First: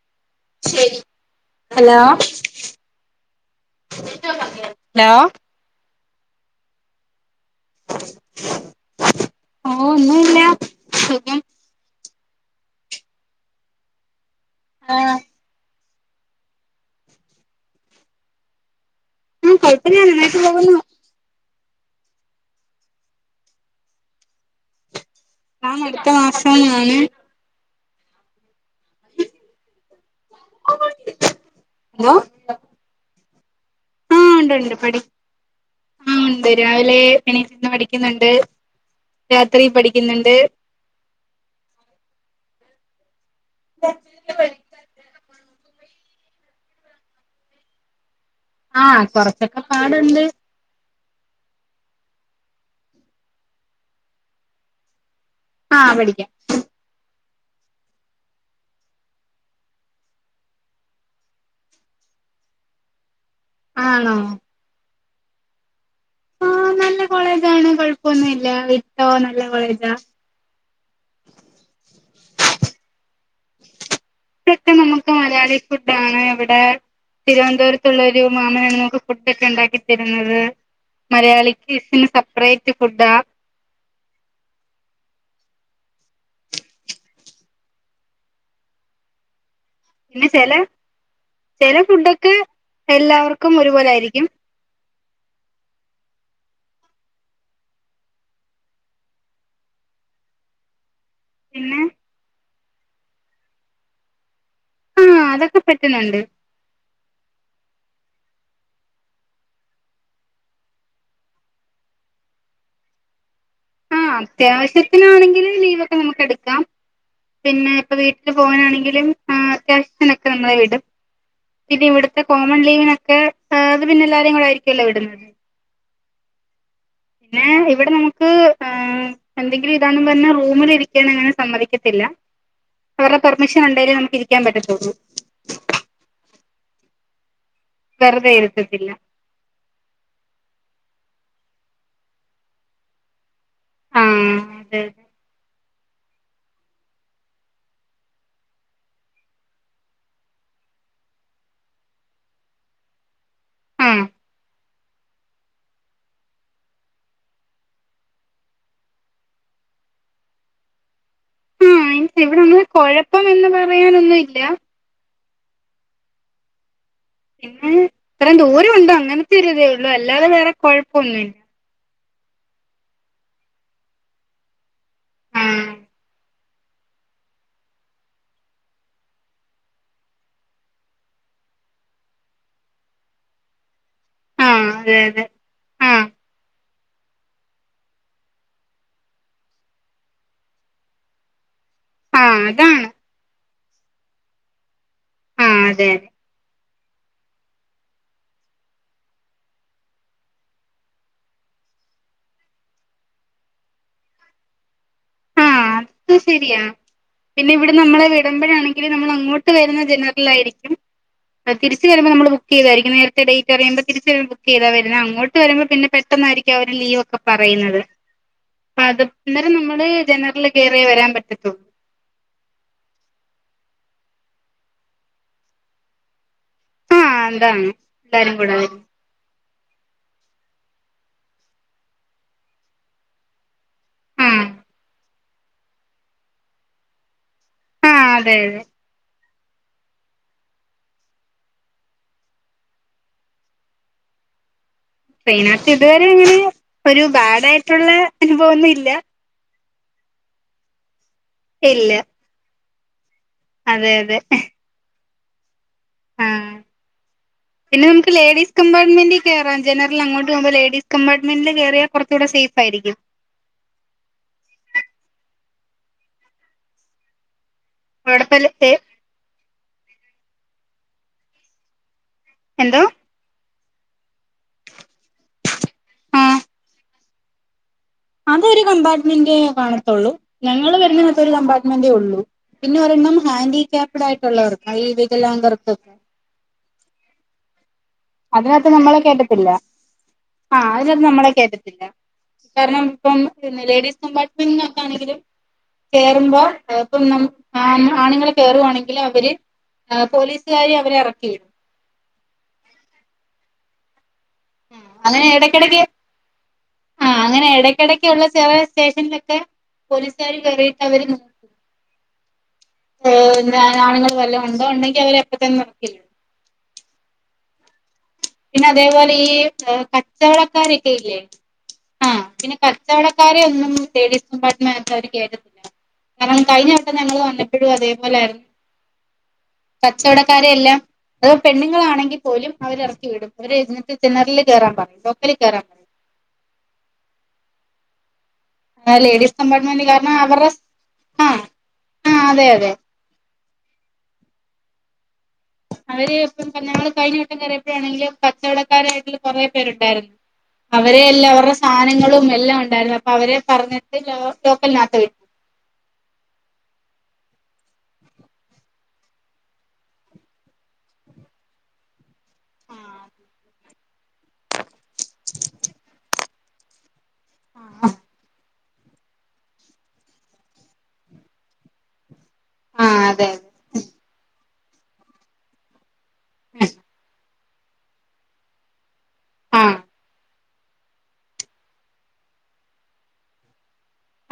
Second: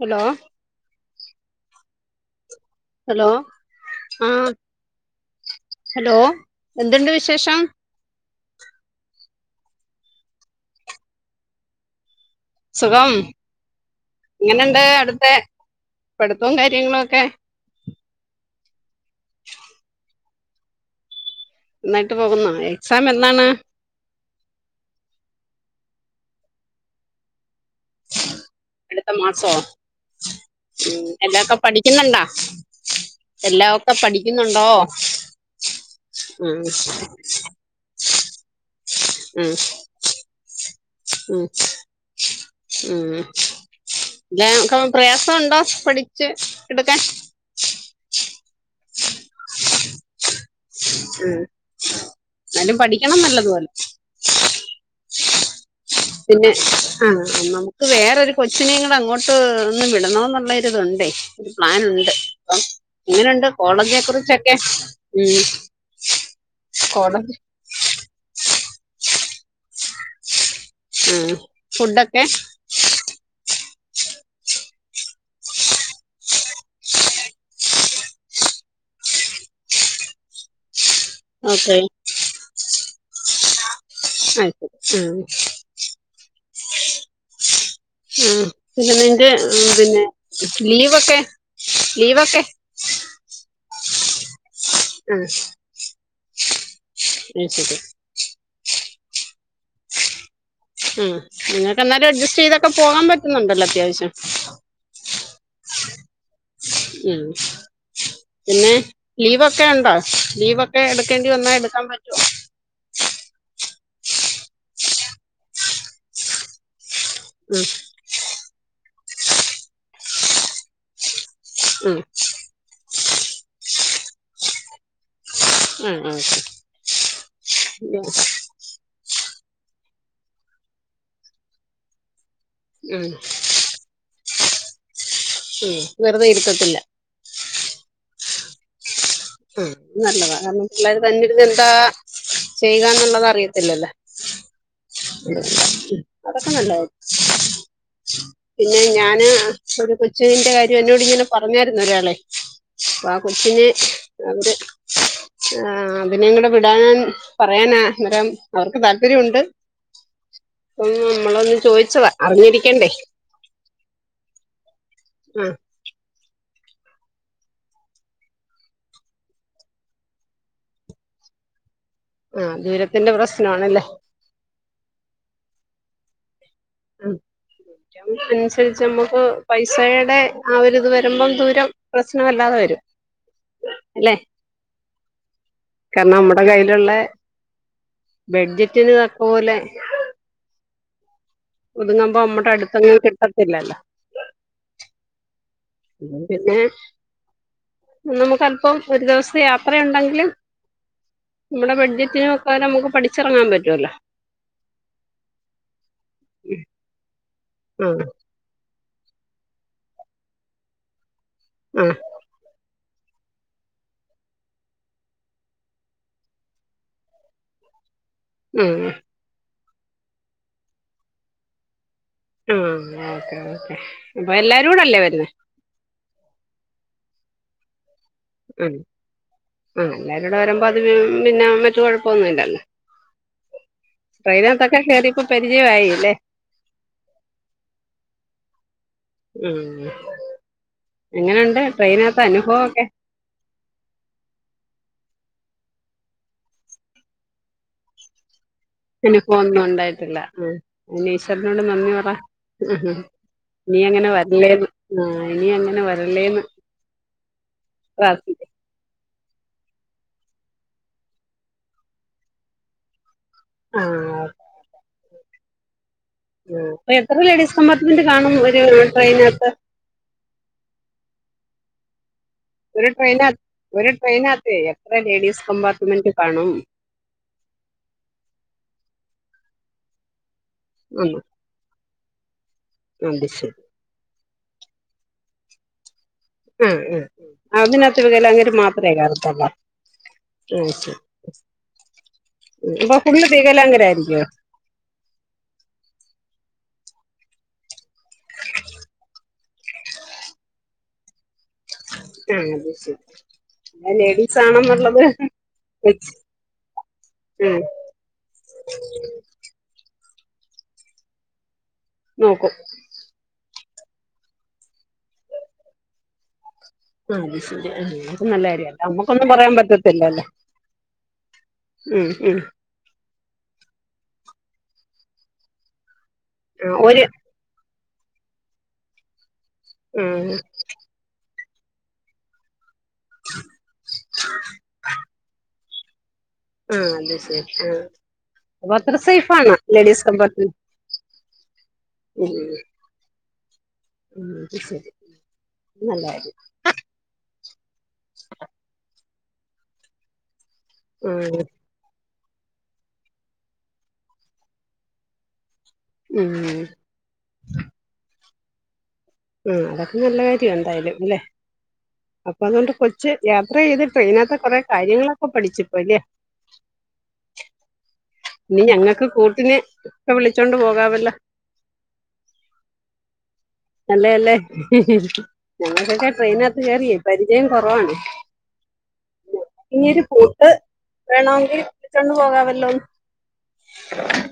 Hello. ശെരി hello. Hello ആ hello എന്തുണ്ട് വിശേഷം? ഓ ഒന്നുല്ല സുഖം. സുഖം എങ്ങനെണ്ട് ആ അട്ത്തെ പഠിത്തവും കാര്യങ്ങളും ഒക്കെ? കൊയപ്പല്ല്യ നന്നായിട്ട് പോവുന്നു. ന്നായിട്ട് പോകുന്നോ എക്സാം എന്നാണ്? ആ അട്ത്ത മാസമാണ്. അട്ത്ത മാസോ ഉം എല്ലക്കെ ഹലോ പഠിക്കുന്നുണ്ടോ? എല്ലാം ഒക്കെ പഠി ണ്ട് ഉണ്ട് ഉം രാവിലെ എണീ പഠി ക്ക്ന്ന്ണ്ട് രാത്രി പഠിക്ക്ന്ന്ണ്ട്. മ്. ഉം പ്രയാസംണ്ടോ പഠി ച് എട്ക്കാൻ? ആ കൊർച്ചൊക്കെ പാട്ണ്ട്. ഉം ന്നാലും പഠിക്കണം നല്ലതുപോലെ. ആ പഠിക്കാം പിന്നെ ആ നമുക്ക് വേറൊരു കൊച്ചിനെ കൂടെ അങ്ങോട്ട് ഒന്ന് വിടണോന്നുള്ളര് ഇത്ണ്ടേ പ്ലന് ഉണ്ട്. അപ്പം ഇങ്ങനെണ്ട്? കോളേജ ആണോ കുറിച്ചൊക്കെ ഉം കോള പ്പൊന്നുംല്ല വിട്ടോ നല്ല കോളേജാ. ആ ഫുഡൊക്കെ? ക്കെ നമക്ക് മലയാളി ഫുഡാണ് ഇവിടെ തിരുവനന്തപുര പുരത്തുള്ളൊരു മാമനാണ് നമുക്ക് ഫുഡൊക്കെ ഇണ്ടാക്കി തര്ന്നത് മലയാളിക്ക് ഓക്കെ സെപ്പറേ [unintelligible] ഫുഡാ ആ ആ. പിന്നെ നിന്റെ പിന്നെ ലീവൊക്കെ ചെല ഫുഡൊക്കെ ലീവൊക്കെ? എല്ലാവർക്കും ഒരുപോലെ ആയിരിക്കും. ആഹ് അത് ശെരി. ആ പിന്നെ നിങ്ങക്ക് എന്നാലും അഡ്ജസ്റ്റ് യ്തൊക്കെ പോകാൻ പറ്റുന്നുണ്ടല്ലോ അത്യാവശ്യം. ആ അതൊക്കെ പറ്റുന്നുണ്ട്. ഉം. പിന്നെ ലീവൊക്കെ ഉണ്ടോ ലീവൊക്കെ എട്ക്കേണ്ടി വന്നാ എട് ക്കാൻ പറ്റോ? ആ അത്യാവശ്യത്തിനാണെങ്കില് ലീവൊക്കെ നമ്മക്ക് എട്ക്കാം പിന്നെ ഇപ്പൊ വീട്ടിൽ പോകാനാണെങ്കിലുംആ അത്യാവശ്യതിനൊക്കെ നമ്മളെ വീടും പിന്നെ ഉം ഇവ്ട്ത്തെ കോമൺ ലീവിനൊക്കെ അത് പിന്നെ എല്ലാരും കൂടെ ആയിരിക്കല്ലോ വിടുന്നത്. ആഹ് ആഹ്. ഏ ഇവിടെ നമുക്ക് ആ എന്തെങ്കിലും ഇതാന്ന് പർഞ്ഞ് റൂമിൽ ഇരിക്കൻ അങ്ങനെ സമ്മതിക്കത്തില്ല. ഉം അവറേ പെർമിഷൻ ഉണ്ടേലെ നമുക്ക് ഇരിക്കാൻ പറ്റത്തുള്ളൂ. വെറ്തെ ഇര്ത്തത്തില്ല. വെറ്തെ ഇര്ത്തത്തില്ല. ആ നല്ലതാ കാരണം പിള്ളേർ തന്നെ രുന്ന് എന്താ ചെയ്യുകാന്ന്ള്ളത് അറിയോ ഇല്ലലെ ആഹ് അതെ അതെ മ് അതൊക്കെ നല്ലാകാ പിന്നെ ഞാന് ഒരു കൊച്ചുവിൻ്റെ കാര്യം എന്നോട് ഇങ്ങനെ പറഞ്ഞാരുന്നു ഒരാളെ അപ്പ ആ കൊച്ചിന് ആഹ് അവര് ആ അതിനെങ്ങട് വിടാൻ പറയാനാ അന്നേരം അവർക്ക് താല്പര്യംഉണ്ട്. ഉം നമ്മളൊന്ന് ആഹ് ചോയിച്ചതാ മീൻസ് ഇവിടൊന്നും അറിഞ്ഞിരിക്കണ്ടേ. കൊഴപ്പം എന്ന് പറയാനൊന്നും ഇല്ല ആഹ് പിന്നെ ഇത്രം ദൂരം ഉണ്ട് അങ്ങനത്തെ ഒരു ഇതേ ഉള്ളൂ അല്ലാതെ വേറെ കൊഴപ്പവൊന്നുമില്ല ആഹ് ദൂരത്തിന്റെ പ്രശ്നം ആണല്ലേ ആഹ് അതനുസരിച്ച് നമ്മുക്ക് പൈസയുടെ ആ ഒരിത് വരുമ്പം ദൂരം പ്രശ്നവല്ലാതെ വരും അല്ലേ ആഹ് അതെ അതെ ആഹ് കാരണം നമ്മടെ കയ്യിലുള്ളെ ബെഡ്ജറ്റിന് തക്ക പോലെ ഒതുങ്ങമ്പോ ആഹ് നമ്മടെ അതാണ് അടുത്തങ്ങ് കിട്ടത്തില്ലല്ലോ അതെ അതെ പിന്നെ നമുക്ക് അല്പം ഒരു ദിവസത്തെ യാത്രയുണ്ടെങ്കിലും നമ്മുടെ ബഡ്ജറ്റനൊത്ത പോലെ നമുക്ക് പഠിച്ചിറങ്ങാൻ പറ്റുവല്ലോ അതും ശരിയാ പിന്നെ ഇവിടെ ആഹ് നമ്മളെ വിടുമ്പോഴാണെങ്കിൽ നമ്മൾ അങ്ങോട്ട് വരുന്ന ജനറൽ ആരിക്കും തിരിച്ച് ആഹ് വരുമ്പോൾ നമ്മള് ബു ക്ക്‌ ചെയ്തായിരിക്കും നേത്തെ ഡേറ്റ് അറിയുമ്പോ തിരിച്ചും ബുക്ക് ചെയ്താ വരുന്നെ അങ്ങോട്ട് വരുമ്പോ പിന്നെ പെട്ടന്നായിരിക്കും അവര് ലീവൊക്കെ പറയുന്നത് അപ്പ ആഹ് അത് അന്നേരം നമ്മള് ജനറൽ കയറിയേ വരാൻ പറ്റത്തുള്ളൂ ആഹ് ഓക്കേ ഓക്കേ അപ്പൊ എല്ലാരുടെ അല്ലേ വരുന്നേ ആഹ് അതാണ് എല്ലാരും കൂടെ ഉം വരുന്നെ ആഹ് എല്ലാരും കൂടെ വരുമ്പോ അതിന് പിന്നെ മറ്റ് കൊഴപ്പവൊന്നും ഇല്ലല്ലോ ആഹ് ട്രെയിനത്തൊക്കെ കയറി ഇപ്പോ പരിചയവായി അല്ലേ ആഹ് അതെ ഉം എങ്ങനെയുണ്ട് ട്രെയിനാത്തെ അനുഭവം ഒക്കെ ട്രെയിനകത്ത് ഇതുവരെ അങ്ങനെ ഒരു ബാഡ് ആയിട്ടുള്ള അനുഭവമൊന്നും ഇല്ല അനുഭവം ഒന്നും ഉണ്ടായിട്ടില്ല ആ അതിന്‌ ഈശ്വരനോട് ഇല്ല നന്ദി പറ ഇനി അതെ അങ്ങനെ അതെ വരല്ലേന്ന് ആ ഇനി അങ്ങനെ വരല്ലേന്ന് ആഹ് പിന്നെ നമുക്ക് പ്രാർത്ഥിക്കാം ലേഡീസ് കമ്പാർട്ട്മെന്റിൽ കയറാം ജനറൽ അങ്ങോട്ട് പോവുമ്പോ ലേഡീസ് കമ്പാർട്ട്മെന്റിൽ കയറിയാൽ കുറച്ചൂടെ സേഫായിരിക്കും ആഹ് ആഹ് അപ്പൊ എത്ര ലേഡീസ് കമ്പാർട്ട്മെന്റ് കാണും ഒരു അവിടെപ്പ ട്രെയിനിനകത്ത് എന്തോ ഒരു ട്രെയിനാ ഒരു ട്രെയിനാത്തെ എത്ര ലേഡീസ് കമ്പാർട്ട്മെന്റ് കാണും അത് ഒരു കമ്പാർട്ട്മെന്റെ കാണത്തുള്ളൂ ഞങ്ങള് ആന്നോ വരുന്നതിനകത്ത് ഒരു കമ്പാർട്ട്മെന്റേ ഉള്ളൂ പിന്നെ ഒരെണ്ണം അത് ശരി ഹാൻഡികാപ്ഡ് ആയിട്ട് ഉള്ളവർക്ക്‌ ഈ വികലാംഗർക്ക്‌ ആ ആ അതിനകത്ത് വികലാംഗര് അതിനകത്ത് മാത്രമേ നമ്മളെ കാണത്തൊള്ളോ കേറ്റത്തില്ല ആഹ് അതിനകത്ത് നമ്മളെ കേറ്റത്തില്ല കാരണം അപ്പൊ ഇപ്പം ഫുള്ള് ലേഡീസ് വികലാംഗരായിരിക്കോ കമ്പാർട്ട്മെന്റിനകത്ത് ആണെങ്കിലും കേറുമ്പോ ഇപ്പം ന ആണുങ്ങളെ കേറുവാണെങ്കിൽ അവര് ആഹ് പോലീസുകാര് അവരെ ഇറക്കിവിടും ആഹ് അത് ശെരി അത് ലേഡീസ് ആണെന്നുള്ളത് അങ്ങനെ ഇടക്കിടക്ക് ഉം ഇടക്കുള്ള ചില സ്റ്റേഷനിലൊക്കെ പോലീസുകാര് കയറിയിട്ട് അവര് നോക്കും ഓ എന്നാ ആണുങ്ങൾ വല്ലതും ഉണ്ടോ ഉണ്ടെങ്കിൽ അവരെ അപ്പൊ തന്നെ ഇറക്കി വിടും ആഹ് അത് ശരി ആ പിന്നെ അതേപോലെ ഈ കച്ചവടക്കാരൊക്കെ ഇല്ലേ ആ ഉം ഉം പിന്നെ ക കച്ചവടക്കാരെ ഒന്നും ലേഡീസ് കമ്പാർട്ട്മെന്റിനകത്ത് അവര് കേറ്റത്തില്ല കാരണം കഴിഞ്ഞ ആഹ് വട്ടം ഒരു ഞങ്ങളൾ വന്ന പ്പഴും അതേപോലെ ആയിരുന്നു ആഹ് കച്ചവടക്കാരെ എല്ലാം അത് പെണ്ണുങ്ങളാണെങ്കിൽ പോലും അവര് ഇറക്കി വിടും അവര് ഇങ്ങനത്തെ ജനറലിൽ കേറാൻ പറയും ലോക്കലിൽ കേറാൻ പറ ആഹ് അത് ശരി ആ അപ്പൊ അത്ര ആ ലേഡീസ് സേഫാണ് കമ്പാർട്ട്മെന്റ് ലേഡീസ് കാരണം അവരുടെ കമ്പാർട്ട്മെന്റ് ആഹ് ആഹ് അതെ അതെ ആ അത് ശരി. നല്ല അവര് കാര്യം ഇപ്പം ഞങ്ങള് കഴിഞ്ഞട്ടം കറിയപ്പോഴാണെങ്കിലും, കച്ചവടക്കാരായിട്ടുള്ള കൊറേ പേര് ഉണ്ടായിരുന്നു. അവര് എല്ലാ ആഹ് അവര്ടെ സാധനങ്ങളും എല്ലാം ഉണ്ടായിരുന്നു. അപ്പൊ അവര് പറഞ്ഞിട്ട് ലോ ലോക്കറിനകത്ത് വെച്. ഉം. ഉം അതൊക്കെ നല്ല കാര്യ എന്തായാലും ല്ലെ. അപ്പൊ അതുകൊണ്ട് കൊറച്ച് ആഹ് യാത്ര ചെയ്ത് ട്രെയിനകത്തെ കൊറേ കാര്യങ്ങളൊക്കെ പഠിച്ചിപ്പോ ല്ലേ. ഇനി ഞങ്ങൾക്ക് കൂട്ടിന് ഒക്കെ വിളിച്ചോണ്ട് പോകാവല്ലോ. ആഹ് അതെ അതെ. നല്ലേ അല്ലേ. ഞങ്ങക്കക്കെ ട്രെയിനാത്ത് കേറിയേ പരി ചയം കുറവാണ്. ആഹ് ഇനിരു ത് വേണോങ്കിൽ വിളിച്ചോണ്ട് പോകാവല്ലോ.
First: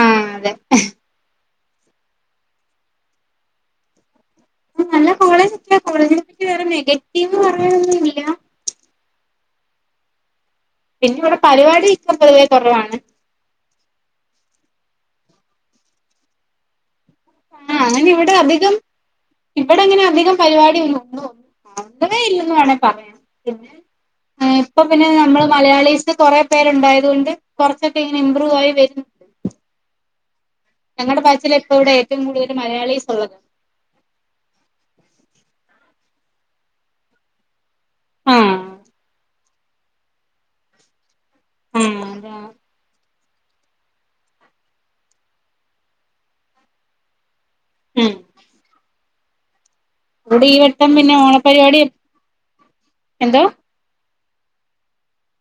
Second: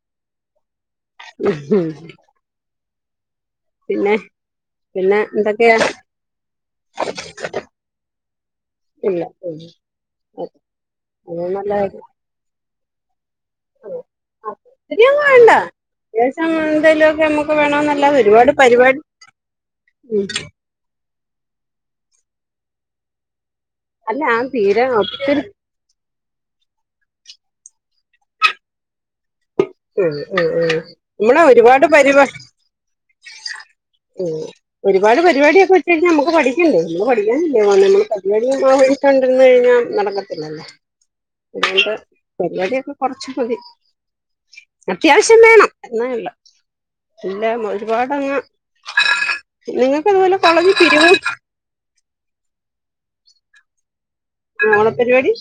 ആഹ് അതെ. മ്മ്ഹ് ഉം. പിന്നെ നല്ല പിന്ന കോളേജ് എന്തൊക്കെയാ, ഒക്കെയാ കോളേജിനെ പറ്റി വേറെ നെഗറ്റീവ് പറയാനൊന്നുല്ല്യ. ഇല്ല ഉം. അ പിന്നെ ഇവിടെ പരിപാടി [unintelligible] പൊതുവേ കുറവാണ്. [unintelligible] ങ്ങോല അതാശ്യം എന്തേലുമക്കെ നമ്മക്ക് ആ അങ്ങനെ ഇവിടെ അധികം ഇവിടെ അങ്ങനെ ഉം അധികം പരിപാടി [unintelligible] [unintelligible] ഇല്ലന്ന് വേണേ പറയം. പിന്നെ അല്ല ആ ഇപ്പൊ തീരെ പിന്നെ ഒത്തിരി നമ്മള് മലയാളിസ് കൊറേ പേരുണ്ടായത് കൊണ്ട് കുറച്ചൊക്കെ ഇങ്ങനെ ഇമ്പ്രൂവ് ആയി വരുന്നു. ഉം ഉം ഉം. ഞങ്ങളുടെ നമ്മളെ ബാച്ചില് ഇപ്പോ ഒരുപാട് ഇവിടെ ഏറ്റവും പരിപാ കൂടുതൽ മലയാളീസാ ഉള്ളത്. ഉം ഒരുപാട് പരിപാടിയൊക്കെ വെച്ച് കഴിഞ്ഞാൽ നമുക്ക് പഠിക്കണ്ടേ. നമ്മള് പഠിക്കാനല്ലേ പോണേ. നമ്മള് ആ പരിപാടിക കണ്ടിര്ന്ന് കഴിഞ്ഞാൽ നടക്ക ല്ലലേ. ആ [unintelligible] അതാ പരിപാടിയൊക്കെ കൊറച്ചു മതി. അത്യാവശ്യം വേണം, എന്നാ ഇല്ല എല്ലാം ഉം ഒരുപാടങ്ങ നിങ്ങ അവിടെ ഈ വട്ടം പിന്നെ ഓണപരിപാടി, എന്തോ? ആ ഓണപരിപാടി,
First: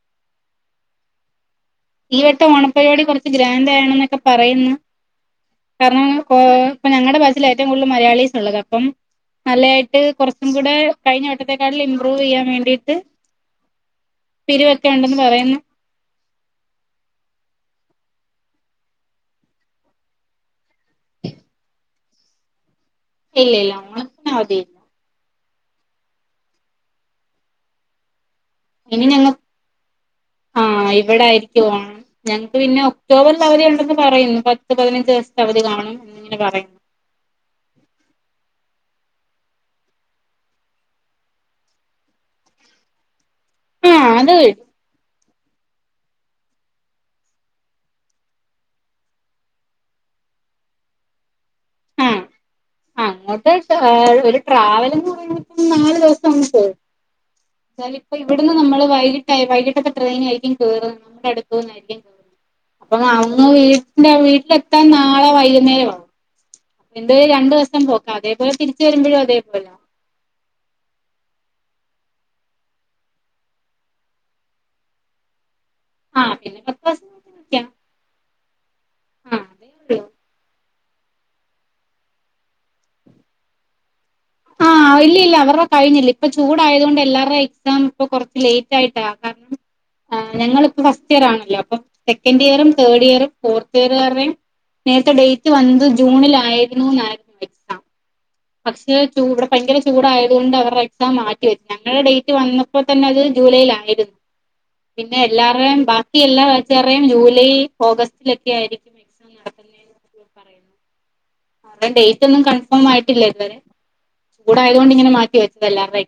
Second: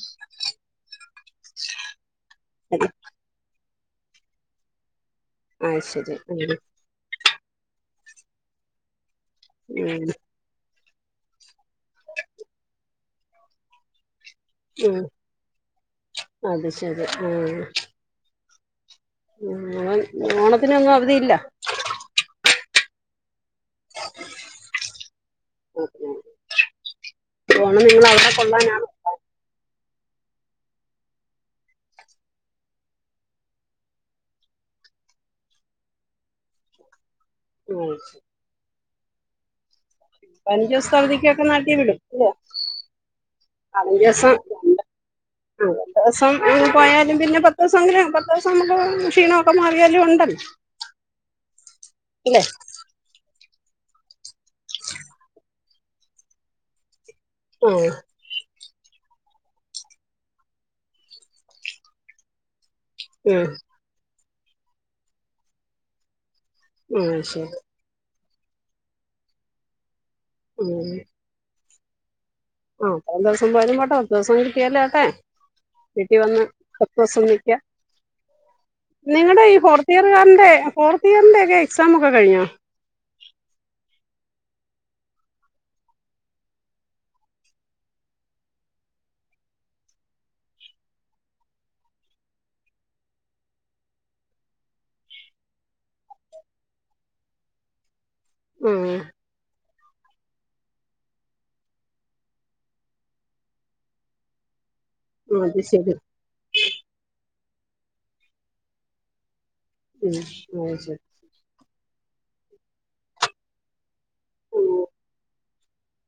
ഈ വട്ടം ഓണപ്പരിപാടി കുറച്ച് ഗ്രാൻഡ് ആണെന്ന് എന്നൊക്കെ പറയുന്ന്‌. ആ കാരണം ശരി കോ ഉം ഞങ്ങളുടെ ബാച്ചില് ഏറ്റവും കൂടുതൽ മലയാളീസ് ഉള്ളത്. അപ്പം നല്ലതായിട്ട് ഉം കുറച്ച്, ഇവ്ടെ കഴിഞ്ഞവട്ടത്തെക്കാട്ടിൽ ഇമ്പ്രൂവ് ചെയ്യാൻ വേണ്ടിയിട്ട്, പിരിവൊക്കെ ഉം ഉണ്ടെന്ന് പറയുന്ന്. അത് ശരി ആഹ്. ഉം ഓ ഓണത്തിനൊന്നും അവധിയില്ല. ഇല്ലയില്ല ഓണത്തിന് അവധിയില്ല. [unintelligible] ഓണം നിങ്ങളവിടെ കൊള്ളാനാ? ഇനി ഞങ്ങ ആ ഇവിടായിരിക്കും ഓണം. ഞങ്ങക്ക് പിന്നെ ഒക്ടോബറിൽ അവധിയുണ്ടെന്ന് പറയുന്നു. പത്ത് പതിനഞ്ചോസത്തെ അവധി കാണും എന്നിങ്ങനെ പറയുന്ന്‌. ഓ ശെരി. പതിനഞ്ചവസത്ത അവതികൊക്കെ നാട്ടീ വിടും ഇല്ലേ. ആഹ് [unintelligible] സം അത് [unintelligible] [inaudible] അ [unintelligible] ദിവസം പോയാലും പിന്നെ പത്ത് ദിവസെങ്കിലും പത്ത് ദിവസം നമ്മക്ക് ക്ഷീണവൊക്കെ മാറിയാലും ഉണ്ടല്ലോ. ആഹ് ഇല്ലേ. അങ്ങോട്ട് ഒരു ട്രാ ട്രാവൽന്ന് പറയുമ്പ നാല് ദിവസം അങ്ങ് പോവും. ആ എന്തായാലും ഇപ്പ ഇവിടുന്ന് നമ്മള് വൈകിട്ടായ് വൈകിട്ടത്തെ ട്രെയിനായിരിക്കും കേറ. നമ്മുടെ അടുത്ത്ന്നായിരിക്കും കേറ. അപ്പ ഉം, അങ്ങ് വീട്ടിൽ വീട്ടിലെത്താൻ നാളെ വൈകുന്നേരം ആവും. ഉം, എന്തായാലും ശരി രണ്ടു ദിവസം പോക്കാ അതേപോലെ തിരിച്ച് വരുമ്പഴും അതേപോലാ. ഉം. ആഹ് ഒര് ദെവസം പോയാലും പോട്ടെ പത്തു ദെവസം കിട്ടിയാലും ആട്ടെ വീട്ടി ആ വന്ന് പിന്നെ പത്ത് ദിവസം പത്തോസം കൂടി നിക്കാം ആ നിങ്ങടെ ഈ അതേ ഫോർത്ത് ഉള്ളൂ ഇയർകാർന്റെ ഫോർത്ത് ഇയറിന്റെ ഒക്കെ എക്സാമൊക്കെ കഴിഞ്ഞോ ആഹ് ഇല്ലില്ല അവരുടെ കഴിഞ്ഞില്ല ഇപ്പൊ ചൂടായത് കൊണ്ട് എല്ലാരുടേം എക്സാം ഇപ്പൊ കൊറച്ച് ലേറ്റ് ആയിട്ടാ കാരണം ആഹ് ഞങ്ങളിപ്പം ഫസ്റ്റിയറാണല്ലോ അപ്പം സെക്കൻഡിയറും തേർഡിയറും ഫോർത്തിയറ് കാര്ടേം നേരത്തെ ഡേറ്റ് വന്നത് ജൂണിലായിരുന്നൂന്നാ ആ പക്ഷെ ചൂ ഇവിടെ ഭയങ്കര ചൂടായത് കൊണ്ടവർടെ എക്സാം മാറ്റിവച്ച് ഞങ്ങളെ ഡേറ്റ് വന്നപ്പോ തന്നത് ജൂലായിലായിരുന്ന് പിന്നെ ആ, അത് എല്ലാരേയും ശരി ബാക്കി എല്ലാ ബാച്ച്കാര്ടെയും ജൂലൈ ഓഗസ്റ്റിലൊക്കെ ആയിരിക് ഉം അത് ശരി ടേം ഡേറ്റൊന്നും കൺഫേം ആയിട്ടില്ല ഇത് വരെ ഉം. ചൂടായതുകൊണ്ട് ഇങ്ങനെ മാറ്റി വെച്ചെല്ലാർടേം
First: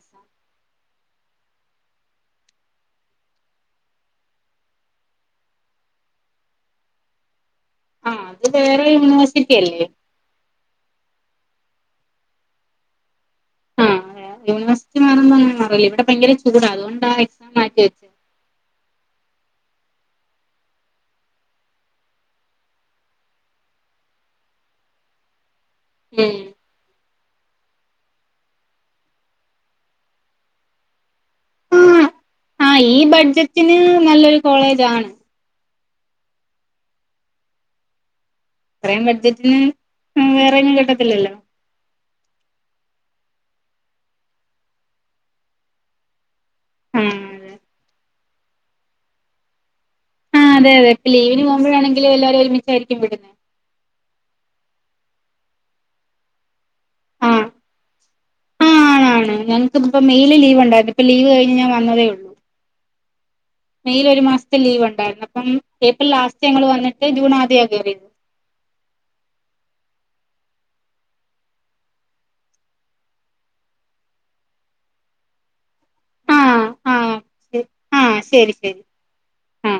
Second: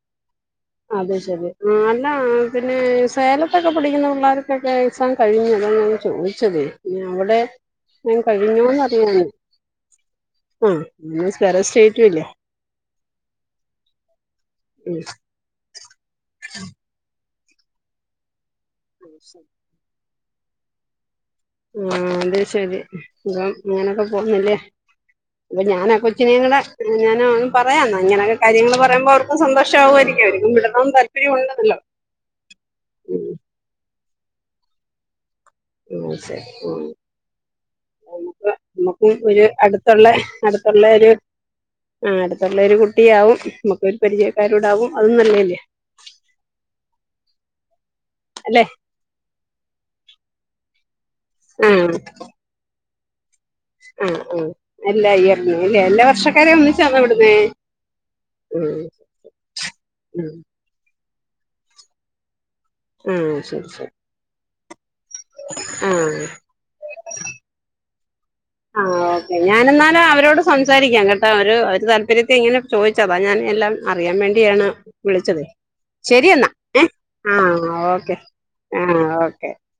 അത് ശെരി ആഹ് അല്ല പിന്നെ സേലത്തൊക്കെ പഠിക്കുന്ന പിള്ളേർക്കൊക്കെ എക്സാം കഴിഞ്ഞു അതാണ് ഞാൻ ചോയിച്ചതെ ഞ് അവിടെ ആ എക്സാം അത് വേറെ കഴിഞ്ഞോന്നറിയാന് യൂണിവേഴ്സിറ്റി അല്ലേ ആഹ് പിന്നെ വേറെ സ്റ്റേറ്റുവല്ലേ ആ യൂണിവേഴ്സിറ്റി ഉം മാറുന്നങ്ങനെ മാറൂല ഇവിടെ ഭയങ്കര ചൂടാ അതുകൊണ്ടാ എക്സാം മാറ്റി വച്ച ആഹ് ശെരി ആഹ് അത് ശരി സുഖം ഇങ്ങനൊക്കെ പോന്ന്ല്യോ അപ്പൊ ഞാനൊ ഉം കൊച്ചിനേയും കൂടെ ഞാന് പറയാന്നാ ഇങ്ങനെയൊക്കെ കാര്യങ്ങള് പറയുമ്പോ അവർക്കും സന്തോഷാവുമായിരിക്കും അവരിക്കും വിടണംന്ന് താല്പര്യം ഒണ്ട് ആഹ് ആ ഈ ബഡ്ജറ്റിന് നല്ലൊരു കോളേജാണ് ഉം ശരി ഉം നോക്കാം അത്രയും നമ്മക്കും ഒരു ബഡ്ജറ്റിന് അടുത്തൊള്ള വേറെങ്ങും അടുത്തൊള്ള ഒരു കിട്ടത്തില്ലല്ലോ ആഹ് അടുത്തുള്ള ഒരു കുട്ടിയാവും അമ്മക്കൊരു പരിചയക്കാരൂടാവും അതും നല്ലയല്യോ ആഹ് അതെ അല്ലെ ആഹ് അതെ അതെ ഇപ്പം ലീവിന് ആഹ് പോകുമ്പഴാണെങ്കിലും എല്ലാവരേം ഒരുമിച്ചായിരിക്കും വിടുന്നേ ആഹ് ആഹ് എല്ലാ ഇയറിനും ല്യോ എല്ലാ വർഷക്കാരേം ഒന്നിച്ചാന്നോ വിടുന്നേ ആഹ് ഉം ആഹ് ആണാണ് ഞങ്ങക്കിപ്പോ ഉം മെയില് ലീവ്ണ്ടായ്ന്ന് ഇപ്പം ലീവ് കഴിഞ്ഞ് ഞാൻ വന്നതേള്ളൂ ആഹ് ശരി ശരി മേയ്യിലൊര് മാസത്തെ ലീവൊണ്ടായിരുന്നു അപ്പം ഏപ്രിൽ ആഹ് ലാസ്റ്റ് ഞങ്ങള് വന്നിട്ട് ജൂൺ ആദ്യാ കേറിയത് ആഹ് ഓക് ഞാനെന്നാല് അവരോട് സംസാരിക്കാം കേട്ടാ ഒരു ഒരു താല്പര്യത്തീ ഇങ്ങനെ ചോദിച്ചതാ ഞാൻ എല്ലാം അറിയാൻ വേണ്ടിയാണ് വിളിച്ചത് ശരിയെന്നാ ഏ ആഹ് ആഹ് ഓക്കെ ശരി ശരി ആഹ് ഓക്കെ ആഹ്